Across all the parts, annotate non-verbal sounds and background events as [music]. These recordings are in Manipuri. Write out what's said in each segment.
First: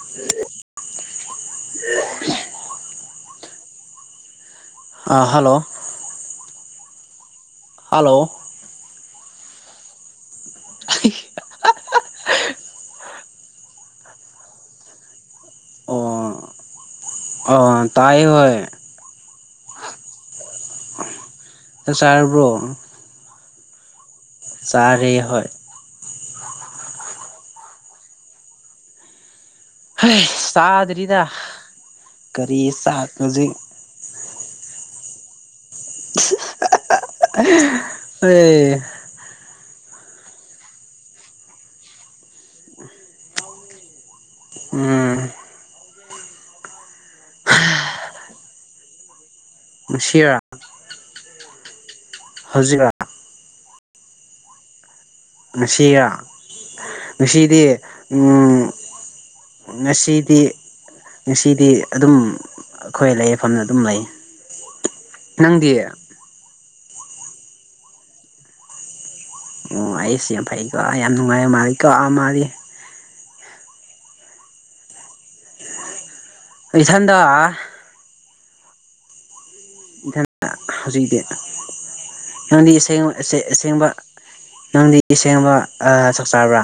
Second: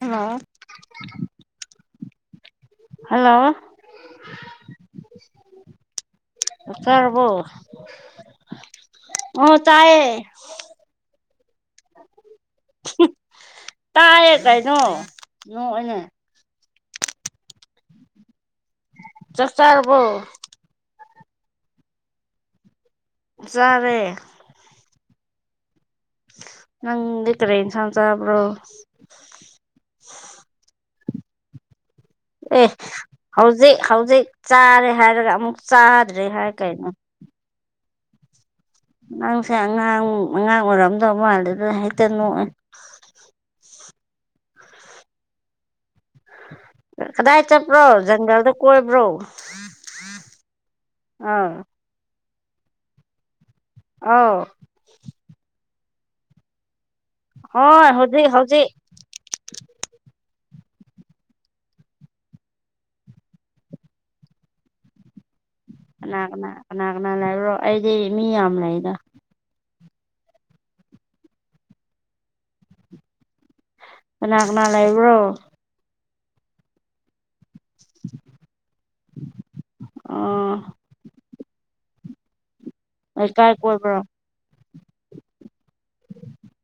ꯍꯜꯂꯣ ꯍꯜꯂꯣ ꯑꯥ ꯍꯜꯂꯣ ꯇꯥꯔꯕꯣ ꯍꯜꯂꯣ ꯑꯣ ꯇꯥꯢꯌꯦ [unintelligible] [unintelligible] ꯇꯥꯏꯌꯦ ꯀꯩꯅꯣ ꯅꯣꯛꯑꯦꯅꯦ ꯑꯣ ꯑꯣ ꯇꯥꯏꯌꯦ ꯍꯣꯏ ꯆꯥꯛ ꯆꯥꯔꯕꯣ ꯆꯥꯛ ꯆꯥꯔꯕ꯭ꯔꯣ ꯆꯥꯔꯦ ꯆꯥꯔꯦ ꯍꯣꯢ ꯅꯪꯗꯤ ꯀ꯭ꯔꯤ ꯏꯟꯁꯥꯡ ꯆꯥꯕ꯭ꯔꯣ ꯍꯧꯁ ꯆꯥꯗ꯭ꯔꯤꯗ ꯑꯦ ꯀꯔꯤ ꯆꯥꯛ ꯍꯧꯖꯤꯛ ꯍꯧꯖꯤꯛ ꯆꯥꯔꯦ ꯍꯥꯏꯔꯒ ꯑꯃꯨꯛ ꯆꯥꯗ꯭ꯔꯤ ꯍꯥꯏ ꯀꯩꯅꯣ ꯑꯦ ꯅꯪꯁꯦ ꯑꯉꯥꯡ ꯑꯉꯥꯡ ꯑꯣꯏꯔꯝꯗꯧ ꯃꯥꯜꯂꯦꯗ ꯍꯦꯛꯇ ꯅꯣꯛꯑꯦ ꯎꯝ ꯀꯗꯥꯏ ꯆꯠꯄ꯭ꯔꯣ ꯖꯪꯒꯜꯗ ꯀꯣꯏꯕ꯭ꯔꯣ ꯉꯁꯤꯔꯥ ꯑꯥ ꯍꯧꯖꯤꯛꯔ ꯑꯧ ꯉꯁꯤꯔ ꯉꯁꯤꯗꯤ ꯍꯣꯏ ꯍꯧꯖꯤꯛ ꯎꯝ ꯍꯧꯖꯤꯛ ꯉꯁꯤꯗꯤ ꯉꯁꯤꯗꯤ ꯑꯗꯨꯝ ꯑꯩꯈꯣꯏ ꯂꯩꯐꯝꯗ ꯑꯗꯨꯝ ꯂꯩ ꯅꯪꯗꯤ ꯀꯅꯥ ꯀꯅꯥ ꯀꯅꯥ ꯀꯅꯥ ꯂꯩꯕ꯭ꯔꯣ ꯑꯩꯗꯤ ꯃꯤ ꯌꯥꯝ ꯂꯩꯗ ꯑꯣ ꯑꯩꯁ ꯐꯩꯀꯣ ꯌꯥꯝ ꯐꯩꯀꯣ ꯌꯥꯝ ꯅꯨꯡꯉꯥꯏꯕ ꯃꯥꯜꯂꯤ ꯀꯣ ꯑꯥ ꯃꯥꯜꯂꯤ ꯀꯅꯥ ꯀꯅꯥ ꯂꯩꯕ꯭ꯔꯣ ꯏꯊꯟꯗ [inaudible] ꯏꯊꯟ ꯑꯣ ꯍꯧꯖꯤꯛꯇꯤ ꯅꯪꯗꯤ ꯑꯁꯦꯡ ꯂꯩꯀꯥꯏ ꯑꯁꯦꯡꯕ ꯀꯣꯏꯕ꯭ꯔꯣ ꯅꯪꯗꯤ ꯑꯁꯦꯡꯕ ꯑꯥ ꯆꯥꯛ ꯆꯥꯕ꯭ꯔꯥ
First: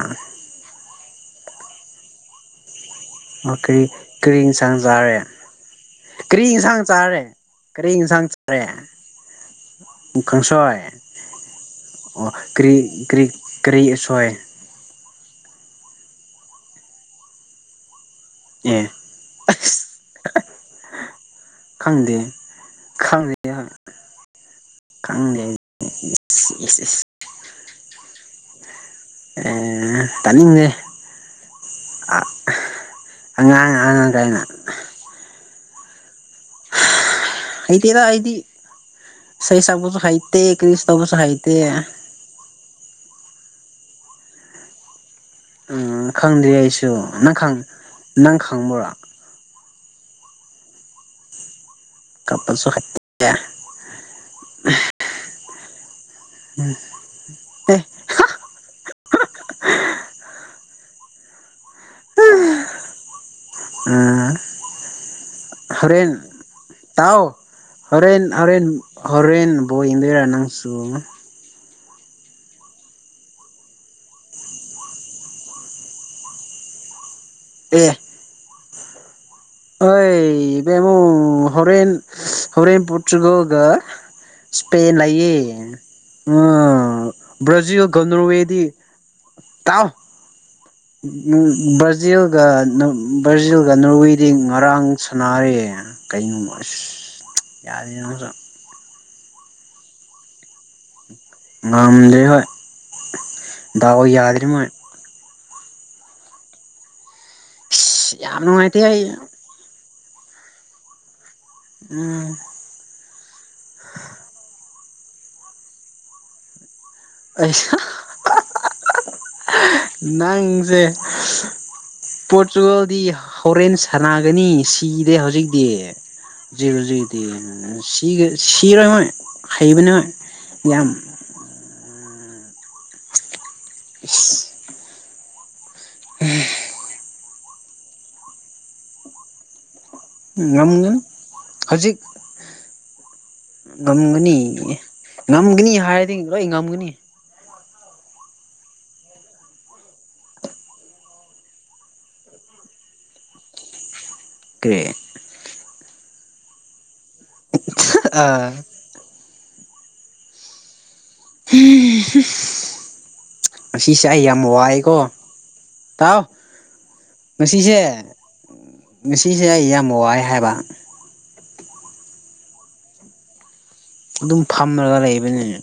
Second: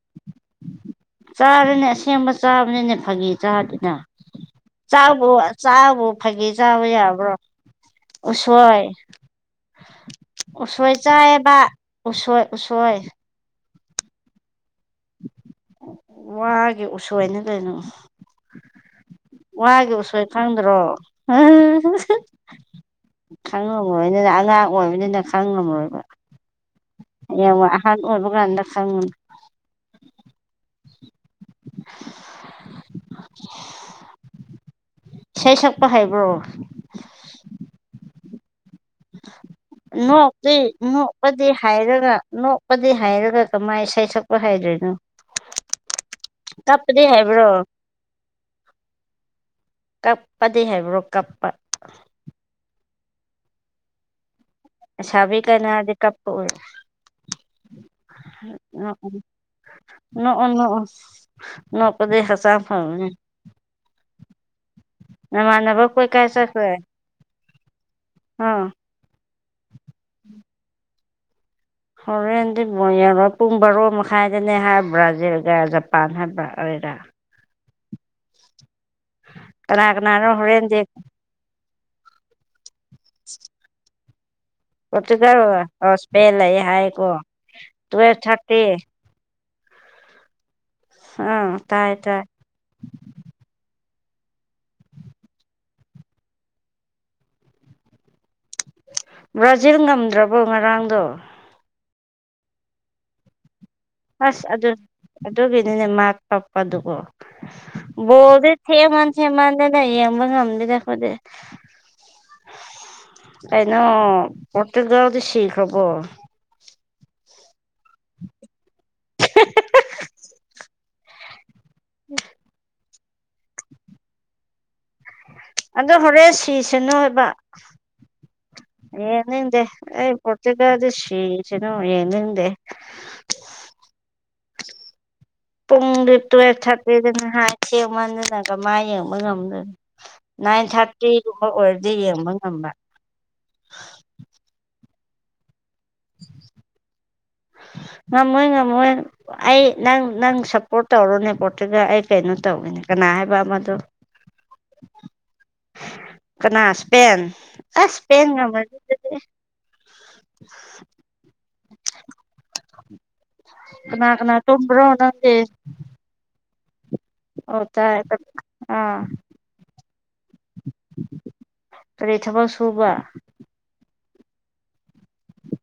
ꯆꯥꯔꯅꯦ ꯑꯁꯦꯡꯕ ꯆꯥꯕꯅꯤꯅꯦ ꯐꯥꯒꯤ ꯑꯣ ꯀꯔꯤ ꯆꯥꯗꯦꯅ ꯀꯔꯤ ꯏꯟꯁꯥꯡ ꯆꯥꯔꯦ ꯆꯥꯛꯕꯨ ꯆꯥꯕꯨ ꯐꯥꯒꯤ ꯀꯔꯤ ꯆꯥꯕ ꯏꯟꯁꯥꯡ ꯌꯥꯕ꯭ꯔꯣ ꯆꯥꯔꯦ ꯀꯔꯤ ꯏꯟꯁꯥꯡ ꯆꯥꯔꯦ ꯎꯁꯣꯏ ꯀꯥꯡꯁꯣꯏ ꯎꯁꯣꯏ ꯆꯥꯏꯌꯦꯕ ꯑꯣ ꯎꯁꯣꯏ ꯀꯔꯤ ꯎꯁꯣꯏ ꯀꯔꯤ ꯀꯔꯤ ꯎꯁꯣꯏ ꯋꯥꯒꯤ ꯎꯁꯣꯏꯅ ꯀꯩꯅꯣ ꯑꯦ ꯋꯥꯒꯤ ꯑꯁ ꯎꯁꯣꯏ ꯈꯪꯗ꯭ꯔꯣ ꯈꯪꯗꯦ ꯈꯪꯗꯦ ꯈꯪꯉꯝꯂꯣꯏꯗꯅ ꯑꯉꯥꯡ ꯑꯣꯏꯕꯅꯤꯅ ꯈꯪꯗꯦ ꯈꯪꯂꯝꯂꯣꯏꯕ [inaudible] ꯏꯁ ꯏꯁ ꯌꯦꯡꯉꯨ ꯑꯍꯥꯟ ꯑꯣꯏꯕ ꯀꯥꯟꯗ ꯈꯪꯅꯤ ꯑꯦ ꯇꯥꯅꯤꯡꯗꯦ ꯑꯥ ꯑꯉꯥꯡ ꯑꯉꯥꯡ ꯒꯥꯏꯅ ꯏꯁꯩ ꯁꯛꯄ ꯍꯩꯕ꯭ꯔꯣ ꯍꯩꯇꯦꯗ ꯑꯩꯗꯤ ꯏꯁꯩ ꯁꯛꯄꯁꯨ ꯍꯩꯇꯦ ꯅꯣꯛꯇꯤ ꯀꯔꯤꯁꯨ ꯇꯧꯕꯁꯨ ꯅꯣꯛꯄꯗꯤ ꯍꯩꯇꯦ ꯍꯩꯔꯒ ꯅꯣꯛ ꯄꯗꯤ ꯍꯩꯔꯒ ꯀꯃꯥꯏꯟ ꯏꯁꯩ ꯁꯛꯄ ꯍꯩꯗ꯭ꯔꯤꯅꯣ ꯎꯝ ꯈꯪꯗꯦ ꯑꯩꯁꯨ ꯅꯪ ꯍꯩꯕ꯭ꯔꯣ ꯅꯪ ꯈꯪꯕ꯭ꯔꯥ ꯀꯞꯄꯗꯤ ꯍꯩꯕ꯭ꯔꯣ ꯀꯞꯄ ꯀꯞꯄꯁꯨ ꯍꯩꯌꯥ ꯂꯩꯁꯥꯕꯤ ꯀꯥꯏꯅꯔꯗꯤ ꯀꯞꯄ ꯎꯏ ꯑꯦ [unintelligible] ꯅꯣꯛꯑꯣ ꯅꯣꯛꯑꯣ ꯅꯣꯛ ꯄꯗꯤ ꯍꯛꯆꯥꯡ ꯐꯕꯅꯦ ꯎꯝ ꯅꯃꯥꯟꯅꯕ ꯈꯣꯏ ꯍꯣꯔꯦꯟ ꯀꯥꯏ ꯆꯠꯈ꯭ꯔꯦ ꯇꯥꯎ ꯍꯣꯔꯦꯟ ꯑꯥ ꯍꯣꯔꯦꯟ ꯍꯣꯔꯦꯟ ꯕꯣꯜ ꯌꯦꯡꯗꯣꯏꯔ ꯅꯪꯁꯨ ꯍꯣꯔꯦꯟꯗꯤ ꯕꯣꯜ ꯌꯦꯡꯉꯣꯏ ꯄꯨꯡ ꯕꯥꯔꯣ ꯃꯈꯥꯏꯗꯅꯦ ꯍꯥꯏ ꯕ꯭ꯔꯥꯖꯤꯜꯒ ꯖꯄꯥꯟ ꯍꯥꯏꯕ꯭ꯔꯥ ꯑꯣꯏꯔ ꯑꯦ ꯀꯅꯥ ꯀꯅꯥꯅꯣ ꯍꯣꯏ ꯍꯣꯔꯦꯟꯗꯤ ꯕꯦꯝꯃꯨꯡ ꯍꯣꯔꯦꯟ ꯍꯣꯔꯦꯟꯦꯟ ꯄꯨꯇ꯭ꯔꯨꯒꯜꯒ ꯏꯁꯄꯦꯟ ꯂꯩꯌꯦ ꯄꯣꯔꯇꯨꯒꯜ ꯑꯣ ꯁ꯭ꯄꯦꯟ ꯂꯩꯌꯦ ꯍꯥꯏꯀꯣ ꯎꯝ ꯕ꯭ꯔꯖꯤꯜꯒ ꯇꯨꯋꯦꯜꯞ ꯊꯥꯔꯇꯤ ꯅꯣꯔꯋꯦꯗꯤ ꯇꯥꯎ ꯑꯥ ꯇꯥꯏ ꯇꯥꯏ ꯕ꯭ꯔꯥꯖꯤꯜꯒ ꯅꯣ ꯕ꯭ꯔꯥꯖꯤꯜꯒ ꯅꯣꯔꯋꯦꯗꯤ ꯉꯔꯥꯡ ꯁꯥꯟꯅꯔꯦ ꯀꯩꯅꯣꯕ ꯑꯁ ꯌꯥꯗꯦ ꯅꯪꯁꯨ ꯕ꯭ꯔꯥꯖꯤꯜ ꯉꯝꯗ꯭ꯔꯕꯣ ꯉꯔꯥꯡꯗꯣ ꯉꯝꯗ꯭ꯔꯦ ꯍꯣꯏ ꯗꯥꯎ ꯑꯁ ꯌꯥꯗ꯭ꯔꯦ ꯃꯣꯏ ꯑꯗꯨ ꯑꯗꯨꯒꯤꯅꯤꯅꯦ ꯃꯥ ꯀꯞꯄꯗꯨꯀꯣ ꯑꯁ ꯌꯥꯝ ꯕꯣꯜꯗꯤ ꯅꯨꯡꯉꯥꯏꯇꯦ ꯑꯩ ꯊꯦꯡꯃꯟ ꯊꯦꯡꯃꯟꯂꯤꯅꯦ ꯌꯦꯡꯕ ꯉꯝꯗꯦꯅꯦ ꯑꯩꯈꯣꯏꯗꯤ ꯎꯝ ꯀꯩꯅꯣ ꯄꯣꯔꯇꯨꯒꯜꯗꯤ ꯁꯤꯈ꯭ꯔꯕꯣ ꯑꯩꯁ ꯅꯪꯁꯦ ꯄꯣꯔꯇꯨꯒꯥꯜꯗꯤ ꯍꯣꯔꯦꯟ ꯁꯥꯟꯅꯒꯅꯤ ꯁꯤꯗꯤ ꯍꯧꯖꯤꯛ ꯑꯗꯣ ꯍꯣꯔꯦꯟ ꯁꯤꯁꯅꯨ ꯍꯥꯏꯕ [unintelligible] ꯁꯤꯔꯣꯏ ꯃꯣꯏ ꯍꯩꯕꯅꯦ ꯃꯣꯏ [unintelligible] ꯌꯥꯝ ꯁꯤꯁꯅꯣ ꯌꯦꯡꯅꯤꯡꯗꯦ [inaudible] ꯄꯨꯡꯗꯤ ꯇꯨꯌꯦꯜꯐ ꯊꯥꯔꯇꯤꯗꯅꯦ ꯍꯥꯏ ꯊꯦꯡ ꯃꯟꯗꯅ ꯀꯃꯥꯏ ꯌꯦꯡꯕ ꯉꯝꯗꯣꯏꯅꯣ ꯅꯥꯏꯟ ꯉꯝꯒꯅꯤ ꯊꯥꯔꯇꯤꯒꯨꯝꯕ ꯑꯣꯏꯔꯗꯤ ꯍꯧꯖꯤꯛ ꯌꯦꯡꯕ ꯉꯝꯕ ꯉꯝꯒꯅꯤ ꯉꯝꯒꯅꯤ ꯍꯥꯏꯔꯗꯤ ꯂꯣꯏ ꯉꯝꯒꯅꯤ ꯉꯝꯃꯣꯏ ꯉꯝꯃꯣꯏ ꯑꯩ ꯅꯪ ꯅꯪ ꯁꯞꯄꯣꯔꯠ ꯇꯧꯔꯨꯅꯦ ꯄꯣꯠꯇꯨꯒꯜ ꯑꯩ ꯀꯩꯅꯣ ꯇꯧꯒꯦꯅꯦ ꯀꯅꯥ ꯍꯥꯏꯕ ꯑꯃꯗꯣ ꯀꯩ ꯀꯅꯥ ꯏꯁꯄꯦꯟ ꯑꯁ ꯏꯁꯄꯦꯟ ꯑꯥ ꯉꯝꯃꯗꯤ ꯑꯗꯨꯗꯤ ꯉꯁꯤꯁꯦ ꯀꯅꯥ ꯑꯩ ꯀꯅꯥ ꯌꯥꯝ ꯇꯨꯝꯕ꯭ꯔꯣ ꯋꯥꯑꯦꯀꯣ ꯅꯪꯗꯤ ꯇꯥꯎ ꯑꯣ ꯉꯁꯤꯁꯦ ꯇꯥꯏ ꯑꯥ ꯉꯁꯤꯁꯦ ꯑꯩ ꯌꯥꯝ ꯋꯥꯏ ꯍꯥꯏꯕ ꯀꯔꯤ ꯊꯕꯛ ꯁꯨꯕ ꯑꯗꯨꯝ ꯐꯝꯂꯒ ꯂꯩꯕꯅꯤꯅꯦ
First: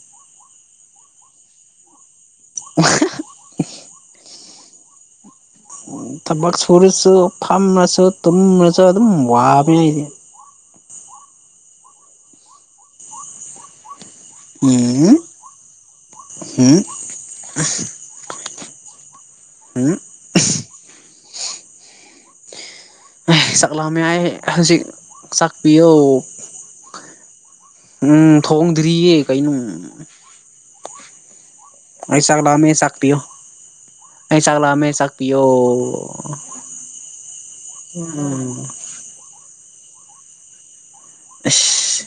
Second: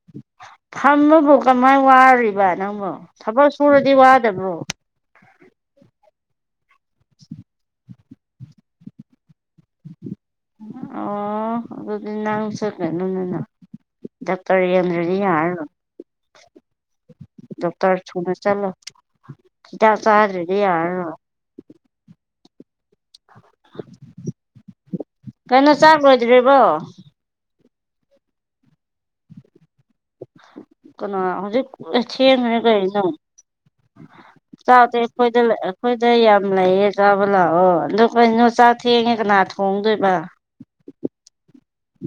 ꯐꯝꯕꯕꯨ ꯀꯃꯥꯏꯅ ꯋꯥꯔꯤꯕ ꯅꯪꯕꯨ ꯊꯕꯛ ꯁꯨꯔꯗꯤ ꯋꯥꯗꯕ꯭ꯔꯣ ꯊꯕꯛ ꯁꯨꯔꯁꯨ ꯐꯝꯃꯁꯨ ꯇꯨꯝ꯭ꯔꯁꯨ ꯑꯗꯨꯝ ꯋꯥꯕꯅꯦ ꯑꯩꯗꯤ ꯑꯣ ꯑꯗꯨꯗꯤ ꯅꯪꯁꯨ ꯀꯩꯅꯣꯅꯤꯅ ꯗꯥꯛꯇꯔ ꯌꯦꯡꯗ꯭ꯔꯗꯤ ꯎꯝ ꯌꯥꯔꯔꯣꯏ ꯍꯨꯝ ꯗꯣꯛꯇꯔ ꯊꯨꯅ ꯆꯠꯂꯣ ꯍꯨꯝ ꯍꯤꯗꯥꯛ ꯆꯥꯗ꯭ꯔꯗꯤ ꯌꯥꯔꯔꯣꯏ ꯆꯥꯛ ꯂꯥꯃꯦ ꯑꯩ ꯍꯧꯖꯤꯛ ꯆꯥꯛ ꯀꯩꯅꯣ ꯄꯤꯌꯣ ꯂꯣꯏꯗ꯭ꯔꯤꯕꯣ ꯎꯝ ꯊꯣꯡꯗ꯭ꯔꯤꯌꯦ ꯀꯩꯅꯣ ꯀꯅꯥ ꯍꯧꯖꯤꯛ ꯑꯩ ꯆꯥꯛ ꯊꯦꯡꯉꯦ ꯂꯥꯝꯃꯦ ꯆꯥꯛ ꯀꯩꯅꯣ ꯄꯤꯌꯣ ꯑꯩ ꯆꯥꯛ ꯂꯥꯝꯃꯦ ꯆꯥꯛꯇꯤ ꯆꯥꯛ ꯑꯩꯈꯣꯏꯗ ꯄꯤꯌꯣ ꯑꯩꯈꯣꯏꯗ ꯌꯥꯝ ꯂꯩꯌꯦ ꯆꯥꯕ ꯂꯥꯛꯑꯣ ꯑꯗꯨ ꯀꯩꯅꯣ ꯎꯝ ꯆꯥꯛ ꯊꯦꯡꯉꯦ ꯀꯅꯥ ꯊꯣꯡꯗꯣꯏꯕ ꯑꯁ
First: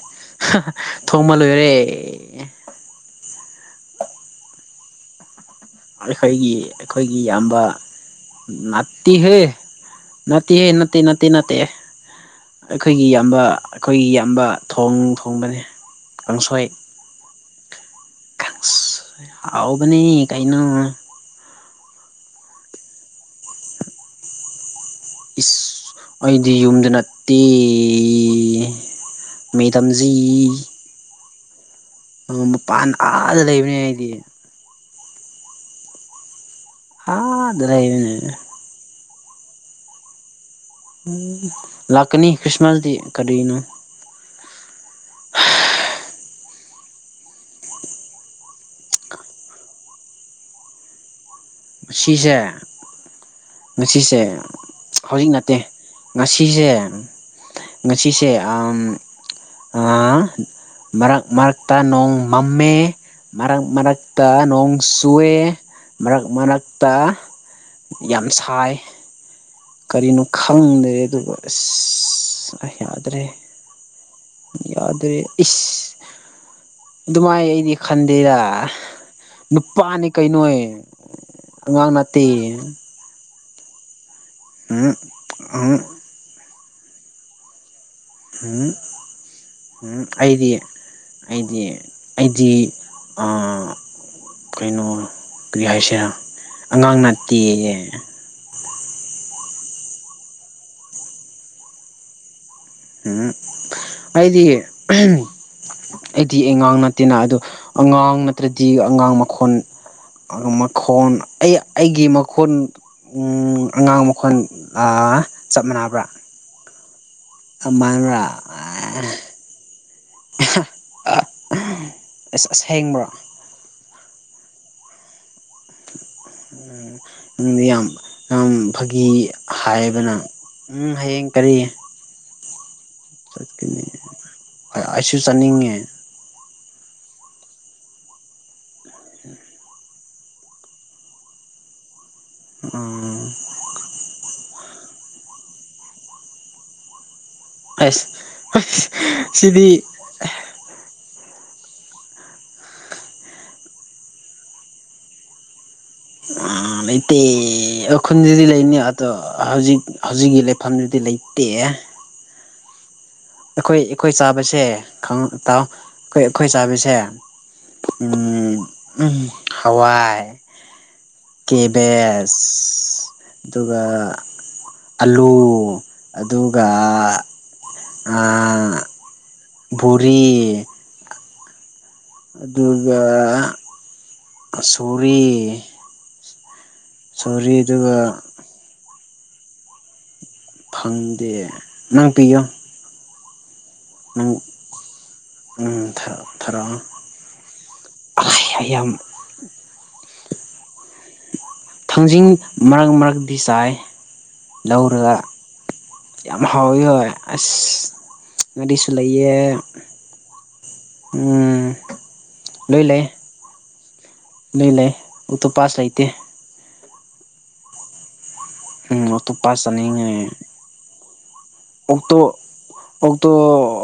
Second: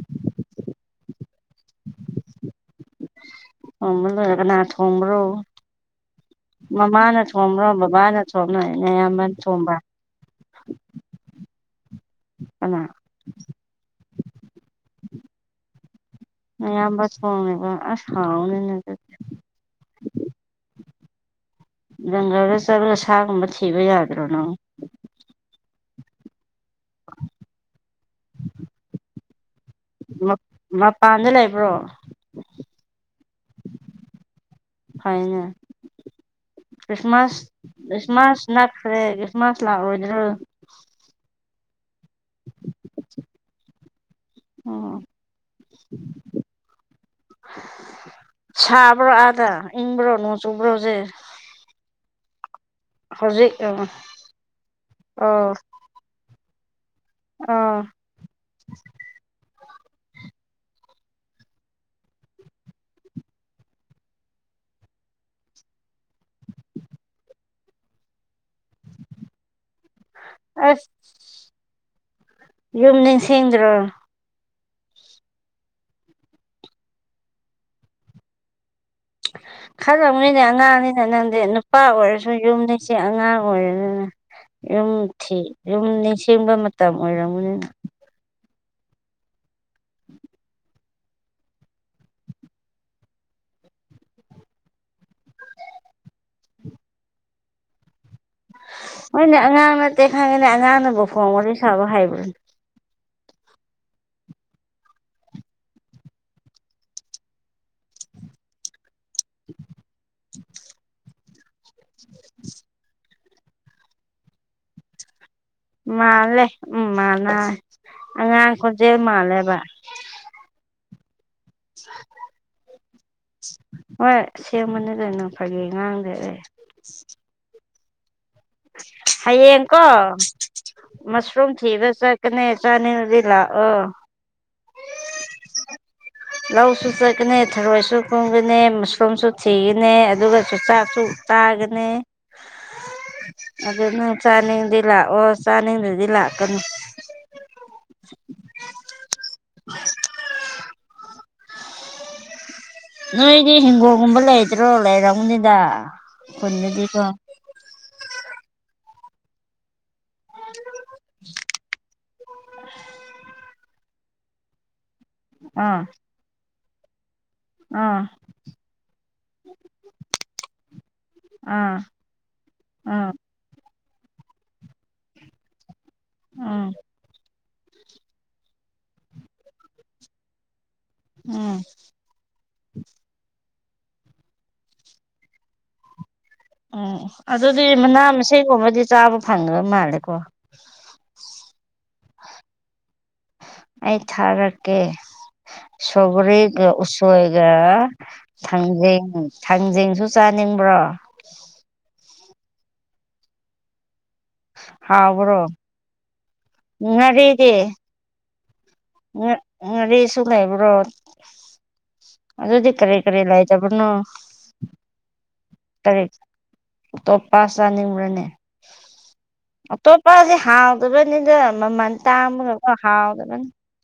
[unintelligible] ꯊꯣꯡꯃ ꯂꯣꯏꯔꯦ ꯊꫭꯡꯕ ꯂꫭꯏꯔꯦ ꯀꯅꯥ ꯊꫭꯡꯕ꯭ꯔꫭ ꯑꯩꯈꯣꯏꯒꯤ ꯑꯩꯈꯣꯏꯒꯤ ꯏꯌꯥꯝꯕ ꯕꯕꯥꯅ ꯊꯣꯡꯕ꯭ꯔꯣ ꯅꯌꯥꯝꯕꯅ ꯅꯥꯠꯇꯤꯍꯦ ꯊꯣꯡꯕ꯭ꯔꯥ ꯅꯠꯇꯤꯌꯦ ꯅꯠꯇꯦ ꯅꯠꯇꯦ ꯅꯠꯇꯦ ꯀꯅꯥ ꯑꯩꯈꯣꯏꯒꯤ ꯏꯌꯥꯝꯕ ꯑꯩꯈꯣꯏꯒꯤ ꯏꯌꯥꯝꯕ ꯊꯣꯡ ꯊꯣꯡꯕꯅꯦ ꯀꯥꯡꯁꯣꯏ [unintelligible] ꯑꯁ ꯍꯥꯎꯅꯤꯅꯦ ꯑꯗꯨ [unintelligible] ꯍꯥꯎꯕꯅꯤ ꯀꯩꯅꯣ ꯖꯪꯒꯜꯗ ꯆꯠꯂꯒ ꯁꯥꯒꯨꯝꯕ ꯊꯤꯕ ꯌꯥꯗ꯭ꯔꯣ ꯅꯪ ꯏꯁ ꯑꯩꯗꯤ ꯌꯨꯝꯗ ꯅꯠꯇꯦ ꯃꯦꯗꯥꯝꯖꯤ ꯃꯄꯥꯟꯗ ꯂꯩꯕ꯭ꯔꯣ ꯃꯄꯥꯟ ꯑꯥꯗ ꯂꯩꯕꯅꯦ ꯑꯩꯗꯤ ꯐꯩꯅꯦ ꯈ꯭ꯔꯤꯁꯃꯥꯁ ꯑꯥꯗ ꯂꯩꯕꯅꯦ ꯈ꯭ꯔꯤꯁꯃꯥꯁ ꯅꯛꯈ꯭ꯔꯦ [unintelligible] ꯃꯥꯁ ꯂꯥꯛꯔꯣꯏꯗ꯭ꯔꯣ [unintelligible] ꯂꯥꯛꯀꯅꯤ ꯈ‌꯭ꯔꯤꯁꯃꯥꯁ ꯇꯤ ꯀꯔꯤꯅꫭ ꯑꯣ ꯁꯥꯕ꯭ꯔꯣ ꯑꯥꯗ ꯏꯪꯕ꯭ꯔꯣ ꯅꯣꯡ ꯆꯨꯕ꯭ꯔꯣ ꯍꯪꯖꯤꯛ ꯁꯤꯖꯦ ꯍꯧꯖꯤꯛ ꯑꯣ ꯉꯁꯤꯁꯦ ꯍꯧꯖꯤꯛ ꯅꯠꯇꯦ ꯉꯁꯤꯖꯦ ꯑꯥ ꯉꯁꯤꯁꯦ [unintelligible] ꯃꯔꯛ ꯃꯔꯛꯇ ꯅꯣꯡ ꯃꯝꯃꯦ ꯃꯔꯛ ꯃꯔꯛꯇ ꯅꯣꯡ ꯆꯨꯋꯦ ꯃꯔꯛ ꯃꯔꯛ ꯇ ꯌꯥꯝ ꯁꯥꯏ ꯀꯔꯤꯅꯣ ꯑꯁ ꯈꯪꯗꯦ ꯑꯗꯨꯒ ꯑꯁ ꯑꯩ ꯌꯨꯝ ꯌꯥꯗ꯭ꯔꯦ [unintelligible] ꯌꯥꯗ꯭ꯔꯦ ꯏꯁ ꯑꯗꯨꯃꯥꯏ ꯑꯩꯗꯤ ꯈꯟꯗꯦꯗ ꯅꯨꯄꯥꯅꯤ ꯈꯜꯂꯝꯃꯤꯅꯦ ꯀꯩꯅꯣ ꯑꯉꯥꯡꯅꯤꯅ ꯅꯪꯗꯤ ꯅꯨꯄꯥ ꯑꯉꯥꯡ ꯅꯠꯇꯦ ꯑꯣꯏꯔꯁꯨ ꯌꯨꯝꯅꯤ ꯁꯤ ꯑꯉꯥꯡ ꯑꯣꯏꯔꯝꯅꯤꯅ ꯎꯝ ꯌꯨꯝ [unintelligible] ꯎꯝ ꯌꯨꯝ ꯅꯤꯡꯁꯤꯡꯕ ꯃꯇꯝ ꯑꯣꯏꯔꯝꯒꯅꯤꯅ ꯎꯝ [unintelligible] ꯑꯩꯗꯤ ꯑꯩꯗꯤ ꯑꯩꯗꯤ ꯑꯥ ꯀꯩꯅꯣ ꯀꯔꯤ ꯍꯥꯏꯁꯤꯔ ꯑꯉꯥꯡ ꯅꯠꯇꯤꯌꯦ ꯍꯣꯏꯅꯦ ꯑꯉꯥꯡ ꯅꯠꯇꯦ ꯈꯪꯉꯦꯅꯦ ꯑꯉꯥꯡꯅꯕꯨ ꯐꯣꯡ ꯋꯥꯔꯤ ꯁꯥꯕ ꯍꯩꯕ꯭ꯔꯅꯦ [unintelligible] ꯑꯩꯗꯤ [unintelligible] ꯑꯩꯗꯤ ꯑꯉꯥꯡ ꯅꯠꯇꯦꯅ ꯑꯗꯨ ꯑꯉꯥꯡ ꯅꯠꯇ꯭ꯔꯗꯤ ꯑꯉꯥꯡ ꯃꯈꯣꯟ ꯃꯈꯣꯟ ꯑꯩ ꯑꯩꯒꯤ ꯃꯈꯣꯟ ꯎꯝ ꯑꯉꯥꯡ ꯃꯈꫭꯟ ꯑꯥ ꯆꯞ ꯃꯥꯟꯅꯕ꯭ꯔꯥ ꯃꯥꯜꯂꯦ ꯎꯝ ꯃꯥꯅ ꯃꯥꯟꯕ꯭ꯔꯥ ꯑꯉꯥꯡ ꯈꯣꯟꯖꯦꯜ ꯃꯥꯜꯂꯦꯕ [unintelligible] ꯑꯁ ꯑꯁꯦꯡꯕ꯭ꯔꯣ ꯍꯣꯏ ꯑꯁꯦꯡꯕꯅꯦ ꯀꯩꯅꫭ ꯐꯥꯒꯤ ꯉꯥꯡꯗꯦ ꯑꯩ ꯎꯝ ꯅꯪꯗꯤ ꯌꯥꯝ ꯌꯥꯝ ꯐꯥꯒꯤ ꯍꯌꯦꯡꯀꯣ ꯍꯥꯏꯕ ꯅꯪ ꯎꯝ ꯍꯌꯦꯡ ꯃꯁꯔꯨꯝ ꯀꯔꯤ [unintelligible] ꯆꯠꯀꯅꯤ ꯆꯠꯅꯤꯡ ꯆꯠꯀꯅꯤ ꯑꯩꯁꯨ ꯆꯠꯅꯤꯡꯉꯦ ꯂꯧꯁꯨ ꯆꯠꯀꯅꯤ ꯊꯔꯣꯏꯁꯨ ꯈꯨꯟꯒꯅꯤ ꯃꯁꯔꯨꯝꯁꯨ ꯊꯤꯒꯅꯤ ꯑꯗꯨꯒ ꯁꯨ ꯆꯥꯛꯁꯨ ꯆꯥꯒꯅꯤ ꯎꯝ ꯑꯗꯣ ꯅꯪ ꯆꯥꯅꯤꯡꯗꯤ ꯂꯥꯛꯑꯣ ꯆꯥꯅꯤꯡꯗ꯭ꯔꯗꯤ ꯂꯥꯛꯀꯅꯨ꯫ ꯑꯩꯁ ꯁꯤꯗꯤ ꯅꯣꯏꯗꯤ ꯍꯤꯡꯒꯣꯜꯒꯨꯝꯕ ꯂꯩꯇ꯭ꯔꯣ ꯂꯩꯔꯝꯅꯤꯗ꯫ ꯑ ꯂꯩꯇꯦ꯫ ꯈꯨꯟꯗꯗꯤ ꯂꯩꯅꯤ ꯑꯗꯣ ꯍꯧꯖꯤꯛ ꯍꯧꯖꯤꯛꯀꯤ ꯂꯩꯐꯝꯗꯨꯗꯤ ꯂꯩꯇꯦ꯫ ꯑꯩꯈꯣꯏ ꯑꯩꯈꯣꯏ ꯆꯥꯕꯁꯦ ꯈꯪ ꯇꯥꯎ ꯑꯥ ꯑꯩꯈꯣꯏ ꯑꯩꯈꯣꯏ ꯆꯥꯕꯁꯦ ꯑꯥ ꯎꯝ ꯍꯋꯥꯥꯏ ꯑꯥ ꯀꯦꯕꯦꯁ ꯑꯥ ꯑꯗꯨꯒ ꯑꯂꯨ ꯑꯗꯨꯒ ꯎꯝ ꯑ ꯕꯨꯔꯤ꯫ ꯎꯝ꯫ ꯑꯗꯨꯒ ꯀꯆꯧꯔꯤ꯫ ꯎꯝ ꯑꯗꯨꯗꯤ ꯃꯅꯥ ꯑꯗꯨꯒ ꯃꯁꯤꯡꯒꯨꯝꯕꯗꯤ ꯆꯥꯕ ꯐꯪꯗꯕ ꯃꯥꯜꯂꯦꯀꯣ꯫ ꯐꯪꯗꯦ ꯅꯪ ꯄꯤꯌꯣ꯫ ꯑꯩ ꯅꯪ ꯊꯥꯔꯛꯀꯦ꯫ ꯎꯝ ꯊꯥꯔꯛꯑꯣ ꯁꯧꯒꯔꯤꯒ ꯊꯥꯔꯛꯑꯣ ꯎꯁꯣꯏꯒ ꯑꯩ ꯌꯥꯝ ꯊꯥꯡꯖꯦꯡ ꯊꯥꯡꯖꯤꯡꯁꯨ ꯆꯥꯅꯤꯡꯕ꯭ꯔꯣ꯫ ꯊꯥꯡꯖꯤꯡ ꯃꯔꯛ ꯃꯔꯛꯗꯤ ꯆꯥꯏ꯫ ꯂꯧꯔꯒ ꯍꯥꯎꯕ꯭ꯔꯣ꯫ ꯌꯥꯝ ꯍꯥꯎꯋꯤ ꯍꯣꯏ ꯉꯥꯔꯤꯗꯤ ꯑꯁ ꯅꯣꯏꯗꯤ ꯂꯩꯌꯦ ꯉꯥꯔꯤꯁꯨ ꯂꯩꯕ꯭ꯔꯣ ꯎꯝ꯫ ꯑꯗꯨꯗꯤ ꯂꯣꯏ ꯀꯔꯤ ꯂꯩ ꯀꯔꯤ ꯂꯩꯇꯕꯅꯣ꯫ ꯂꯣꯏ ꯂꯩ ꯑꯣꯛꯇꯣꯄꯥꯁ ꯂꯩꯇꯦ꯫ ꯑꯣꯛꯇꯣꯄꯥꯁ ꯆꯥꯅꯤꯡꯕ꯭ꯔꯥꯅꯦ꯫ ꯎꯝ ꯑꯣꯛꯇꯣꯄꯥꯁ ꯆꯥꯅꯤꯡꯉꯦ ꯑꯣꯛꯇꯣꯄꯥꯁꯖꯦ ꯍꯥꯎꯇꯕꯅꯤꯗ ꯃꯃꯟ ꯑꯣꯛꯇꯣ ꯇꯥꯡꯕꯒ ꯑꯣꯛꯇꯣ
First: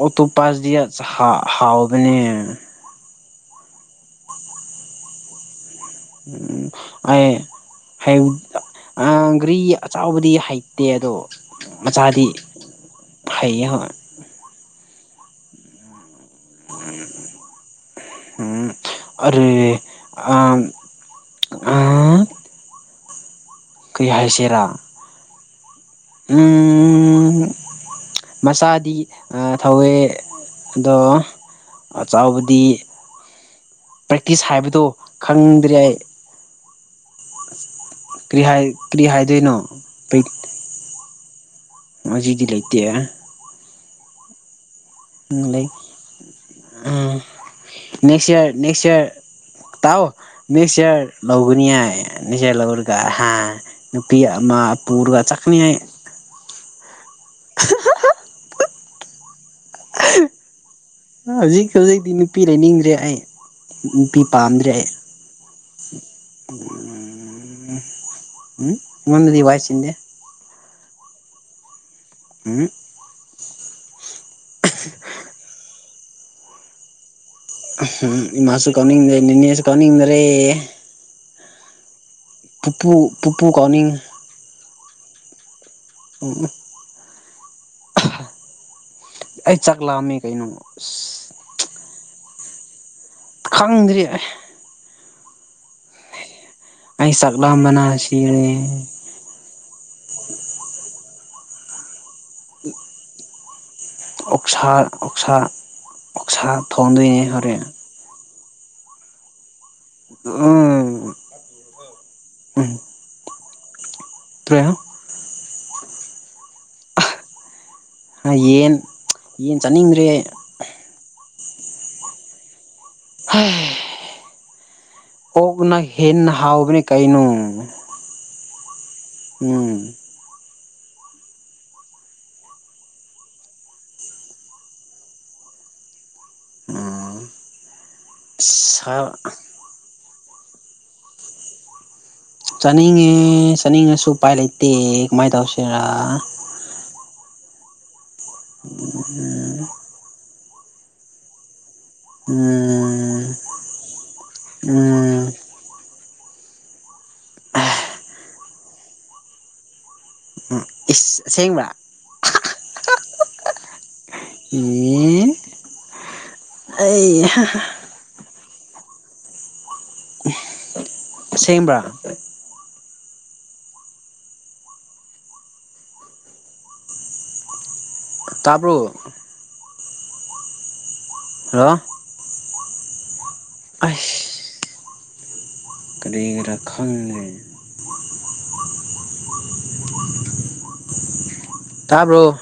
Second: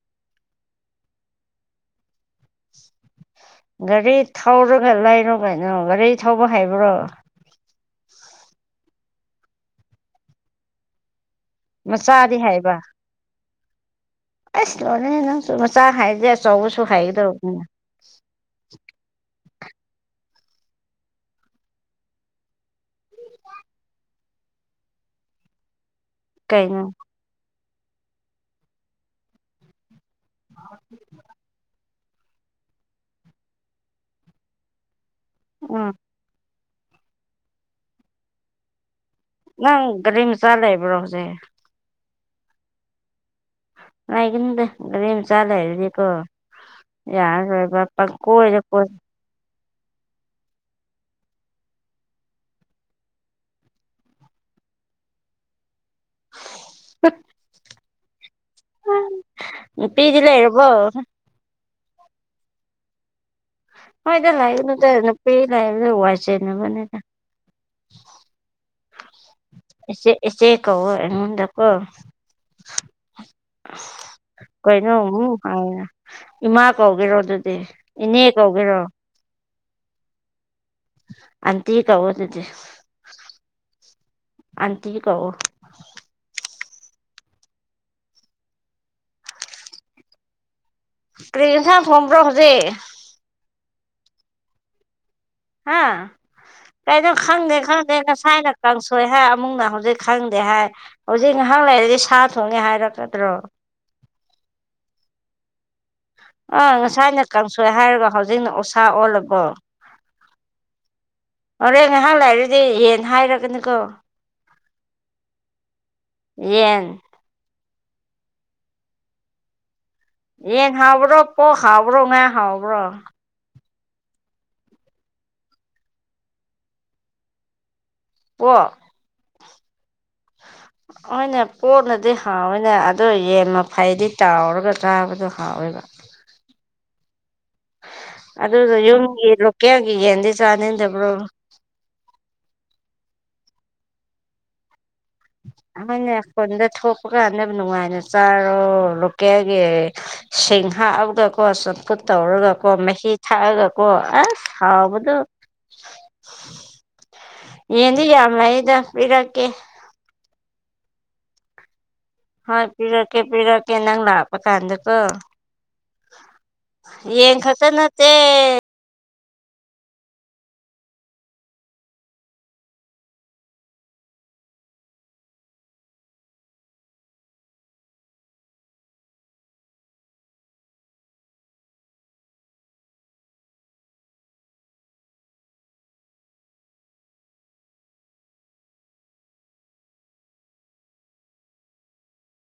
ꯑꯣꯛꯇꯣꯄꯥꯁꯗꯤ ꯍꯥ ꯍꯥꯎꯕꯅꯦ꯫ ꯒꯥꯔꯤ ꯊꯧꯔꯒ ꯂꯩꯔꯣ ꯀꯩꯅꯣ ꯒꯥꯔꯤ ꯊꯧꯕ ꯍꯩꯕ꯭ꯔꯣ꯫ ꯍꯩꯝ ꯇ ꯑ ꯒꯔꯤ ꯑꯆꯥꯎꯕꯗꯤ ꯍꯩꯇꯦ ꯑꯗꯣ ꯃꯆꯥꯗꯤ ꯍꯩꯌꯦ ꯍꯣꯏ꯫ ꯑꯩꯁ ꯂꯣꯏꯔꯦꯍꯦ ꯅꯪꯁꯨ ꯃꯆꯥ ꯍꯥꯏꯔꯗꯤ ꯑꯆꯧꯕꯁꯨ ꯍꯩꯒꯗꯧꯕꯅꯤ꯫ ꯎꯝ ꯑꯗꯨꯗꯤ ꯑꯝ ꯀꯩ ꯍꯥꯏꯁꯤꯔꯥ ꯀꯩꯅꯣ ꯎꯝ꯫ ꯃꯆꯥꯗꯤ ꯑ ꯊꯧꯋꯦ ꯑꯗꯣ ꯑꯆꯥꯎꯕꯗꯤ ꯄ꯭ꯔꯦꯛꯇꯤꯁ ꯍꯥꯏꯕꯗꯣ ꯈꯪꯗ꯭ꯔꯤ ꯑꯩ ꯎꯝ ꯀꯔꯤ ꯍꯥꯏ ꯀꯔꯤ ꯍꯥꯏꯗꯣꯏꯅꯣ ꯅꯪ ꯒꯥꯔꯤ ꯃꯆꯥ ꯂꯩꯕ꯭ꯔꯣ ꯍꯧꯖꯤꯛ꯫ ꯍꯧꯖꯤꯛꯇꯤ ꯂꯩꯇꯦ꯫ ꯑꯌꯨꯝꯗ ꯒꯥꯔꯤ ꯃꯆꯥ ꯂꯩ ꯂꯩꯔꯗꯤ ꯀꯣ ꯎꯝ ꯌꯥꯔꯔꯣꯏꯕ ꯄꯪꯀꯣꯏꯗ ꯀꯣꯏ ꯇꯥꯎ ꯅꯦꯛꯁ ꯏꯌꯥꯔ ꯂꯧꯒꯅꯤ ꯍꯥꯏ ꯅꯦꯛꯁ ꯌꯥꯔ ꯂꯧꯔꯒ ꯍꯥ ꯅꯨꯄꯤ ꯑꯃ ꯄꯨꯔꯒ ꯆꯥꯠꯀꯅꯤ ꯑꯩ꯫ [unintelligible] ꯅꯨꯄꯤꯗꯤ ꯂꯩꯔꯕꯣ꯫ ꯍꯧꯖꯤꯛ ꯍꯧꯖꯤꯛꯇꯤ ꯅꯨꯄꯤ ꯂꯩꯅꯤꯡꯗ꯭ꯔꯤ ꯑꯩ꯫ ꯅꯨꯄꯤ ꯍꯣꯏꯗ ꯄꯥꯝꯗ꯭ꯔꯦ ꯂꯩꯔꯨꯅꯨꯗ ꯑꯩ ꯅꯨꯄꯤ ꯂꯥꯏꯕꯗꯨ ꯋꯥꯏ ꯆꯤꯟꯅꯕꯅꯤꯗ꯫ ꯎꯝ ꯑꯩꯉꯣꯟꯗꯗꯤ ꯋꯥꯏ ꯆꯤꯟꯗꯦ꯫ ꯏꯆꯦ ꯏꯆꯦ ꯀꯧꯋꯣ ꯑꯩꯉꯣꯟꯗꯀꯣ꯫ ꯍꯨꯝ ꯀꯩꯅꯣ ꯋꯨ ꯀꯥꯏꯅ ꯏꯃꯥ ꯀꯧꯒꯦꯔꯣ ꯑꯗꯨ ꯑꯍꯝ ꯏꯃꯥꯁꯨ ꯀꯧꯅꯤꯡꯗꯦ ꯅꯦꯅꯦꯁꯨ ꯀꯧꯅꯤꯡꯗꯔꯦ꯫ ꯑꯥꯟꯇꯤ ꯀꯧꯋꯣꯗꯨꯗꯤ ꯄꯨꯄꯨ ꯄꯨꯄꯨ ꯀꯥꯎꯅꯤꯡ ꯑꯥꯟꯇꯤ ꯀꯧꯋꯣ꯫ ꯎꯍꯝ ꯑꯩ ꯆꯥꯛ ꯂꯥꯝꯃꯦ ꯀꯩꯅꯣ ꯑꯁ ꯀꯔꯤ ꯏꯟꯁꯥꯡ ꯊꫭꯡꯕ꯭ꯔꯣ ꯍꯧꯖꯤꯛ ꯈꯪꯗ꯭ꯔꯤ ꯑꯩ ꯍꯥ ꯀꯩꯅꯣ ꯑꯩ ꯆꯥꯛ ꯈꯪꯗꯦ ꯂꯥꯝꯕꯅ ꯈꯪꯗꯦ ꯁꯤꯔꯦ ꯉꯁꯥꯏꯅ ꯀꯥꯡꯁꯣꯏ ꯍꯥꯏ ꯑꯃꯨꯛꯅ ꯍꯧꯖꯤꯛ ꯈꯪꯗꯦ ꯍꯥꯏ ꯍꯧꯖꯤꯛ ꯉꯥꯏꯍꯥꯛ ꯂꯩꯔꯗꯤ ꯁꯥ ꯊꯣꯡꯉꯦ ꯍꯥꯏꯔꯛꯀꯗ꯭ꯔꯣ꯫ ꯑꯣꯛꯁꯥ ꯑꯣꯛꯁꯥ ꯑꯣꯛꯁꯥ ꯑꯥ ꯊꯣꯡꯗꯣꯏꯅꯦ ꯉꯁꯥꯏꯅ ꯍꯣꯔꯦꯟ ꯀꯥꯡꯁꯣꯏ ꯍꯥꯏꯔꯒ ꯍꯧꯖꯤꯛꯅ ꯑꯣꯁꯥ ꯑꯣꯜꯂꯕꯣ ꯎꯝ ꯑꯣꯔꯦ ꯉꯍꯥꯛ ꯂꯩꯔꯗꯤ ꯎꯝ ꯌꯦꯟ ꯍꯥꯏꯔꯒꯅꯤꯀꯣ [unintelligible] ꯌꯦꯟ ꯌꯦꯟ ꯌꯦꯟ ꯆꯥꯅꯤꯡꯗ꯭ꯔꯦ ꯌꯦꯟ ꯍꯥꯎꯕ꯭ꯔꯣ ꯄꯣꯛ ꯍꯥꯎꯕ꯭ꯔꯣ ꯉꯥ ꯍꯥꯎꯕ꯭ꯔꯣ ꯍꯩ ꯑꯣꯛꯅ ꯍꯦꯟꯅ ꯍꯥꯎꯕꯅꯦ ꯀꯩꯅꯣ ꯄꯣꯛ ꯎꯝ ꯍꯣꯏꯅꯦ ꯄꯣꯛꯅꯗꯤ ꯍꯥꯎꯑꯦꯅꯦ ꯑꯗꯣ ꯌꯦꯟ ꯃꯐꯩꯗꯤ ꯇꯥꯎꯔꯒ ꯆꯥꯕꯗꯣ ꯍꯥꯎꯋꯦꯕ ꯎꯝ ꯑꯗꯨꯗꯣ ꯁꯥ ꯌꯨꯝꯒꯤ ꯂꯣꯀꯦꯜꯒꯤ ꯌꯦꯟꯗꯤ ꯆꯥꯅꯤꯡꯗꯕ꯭ꯔꯣ ꯆꯥꯅꯤꯡꯉꯦ ꯆꯥꯅꯤꯡꯉꯁꯨ ꯎꯄꯥꯏ ꯂꯩꯇꯦ ꯀꯃꯥꯏ ꯇꯧꯁꯦꯔꯥ ꯅꯣꯏꯅ ꯈꯨꯟꯗ ꯊꯣꯛꯄ ꯀꯥꯟꯗ ꯅꯨꯡꯉꯥꯏꯅ ꯆꯥꯔꯣ ꯂꯣꯀꯦꯜꯒꯤ ꯁꯤꯡ ꯍꯥꯞ ꯑꯒ ꯀꯣꯁꯨ ꯐꯨꯠ ꯇꯧꯔꯒꯀꯣ ꯃꯍꯤ ꯎꯝ ꯊꯥꯛꯑꯒꯀꯣ ꯑꯁ ꯍꯥꯎꯕꯗꯣ ꯎꯝ ꯑ ꯌꯦꯟꯗꯤ ꯌꯥꯝ ꯂꯩꯗ ꯄꯤꯔꯛꯀꯦ ꯎꯝ ꯏꯁ ꯑꯁꯦꯡꯕ꯭ꯔꯥ ꯍꯣꯏ ꯄꯤꯔꯛꯀꯦ ꯄꯤꯔꯛꯀꯦ ꯅꯪ ꯂꯥꯛ ꯄꯀꯥꯟꯗꯀꯣ ꯑꯦ ꯑꯩ ꯌꯦꯟ ꯍꯥ ꯈꯛꯇ ꯅꯠꯇꯦ ꯑꯁꯦꯡꯕ꯭ꯔꯥ ꯇꯥꯕ꯭ꯔꯣ ꯍꯂꯣ ꯑꯩꯁ ꯀꯔꯤꯒꯤꯔ ꯈꯪꯗ꯭ꯔꯦꯅꯦ ꯇꯥꯕ꯭ꯔꯣ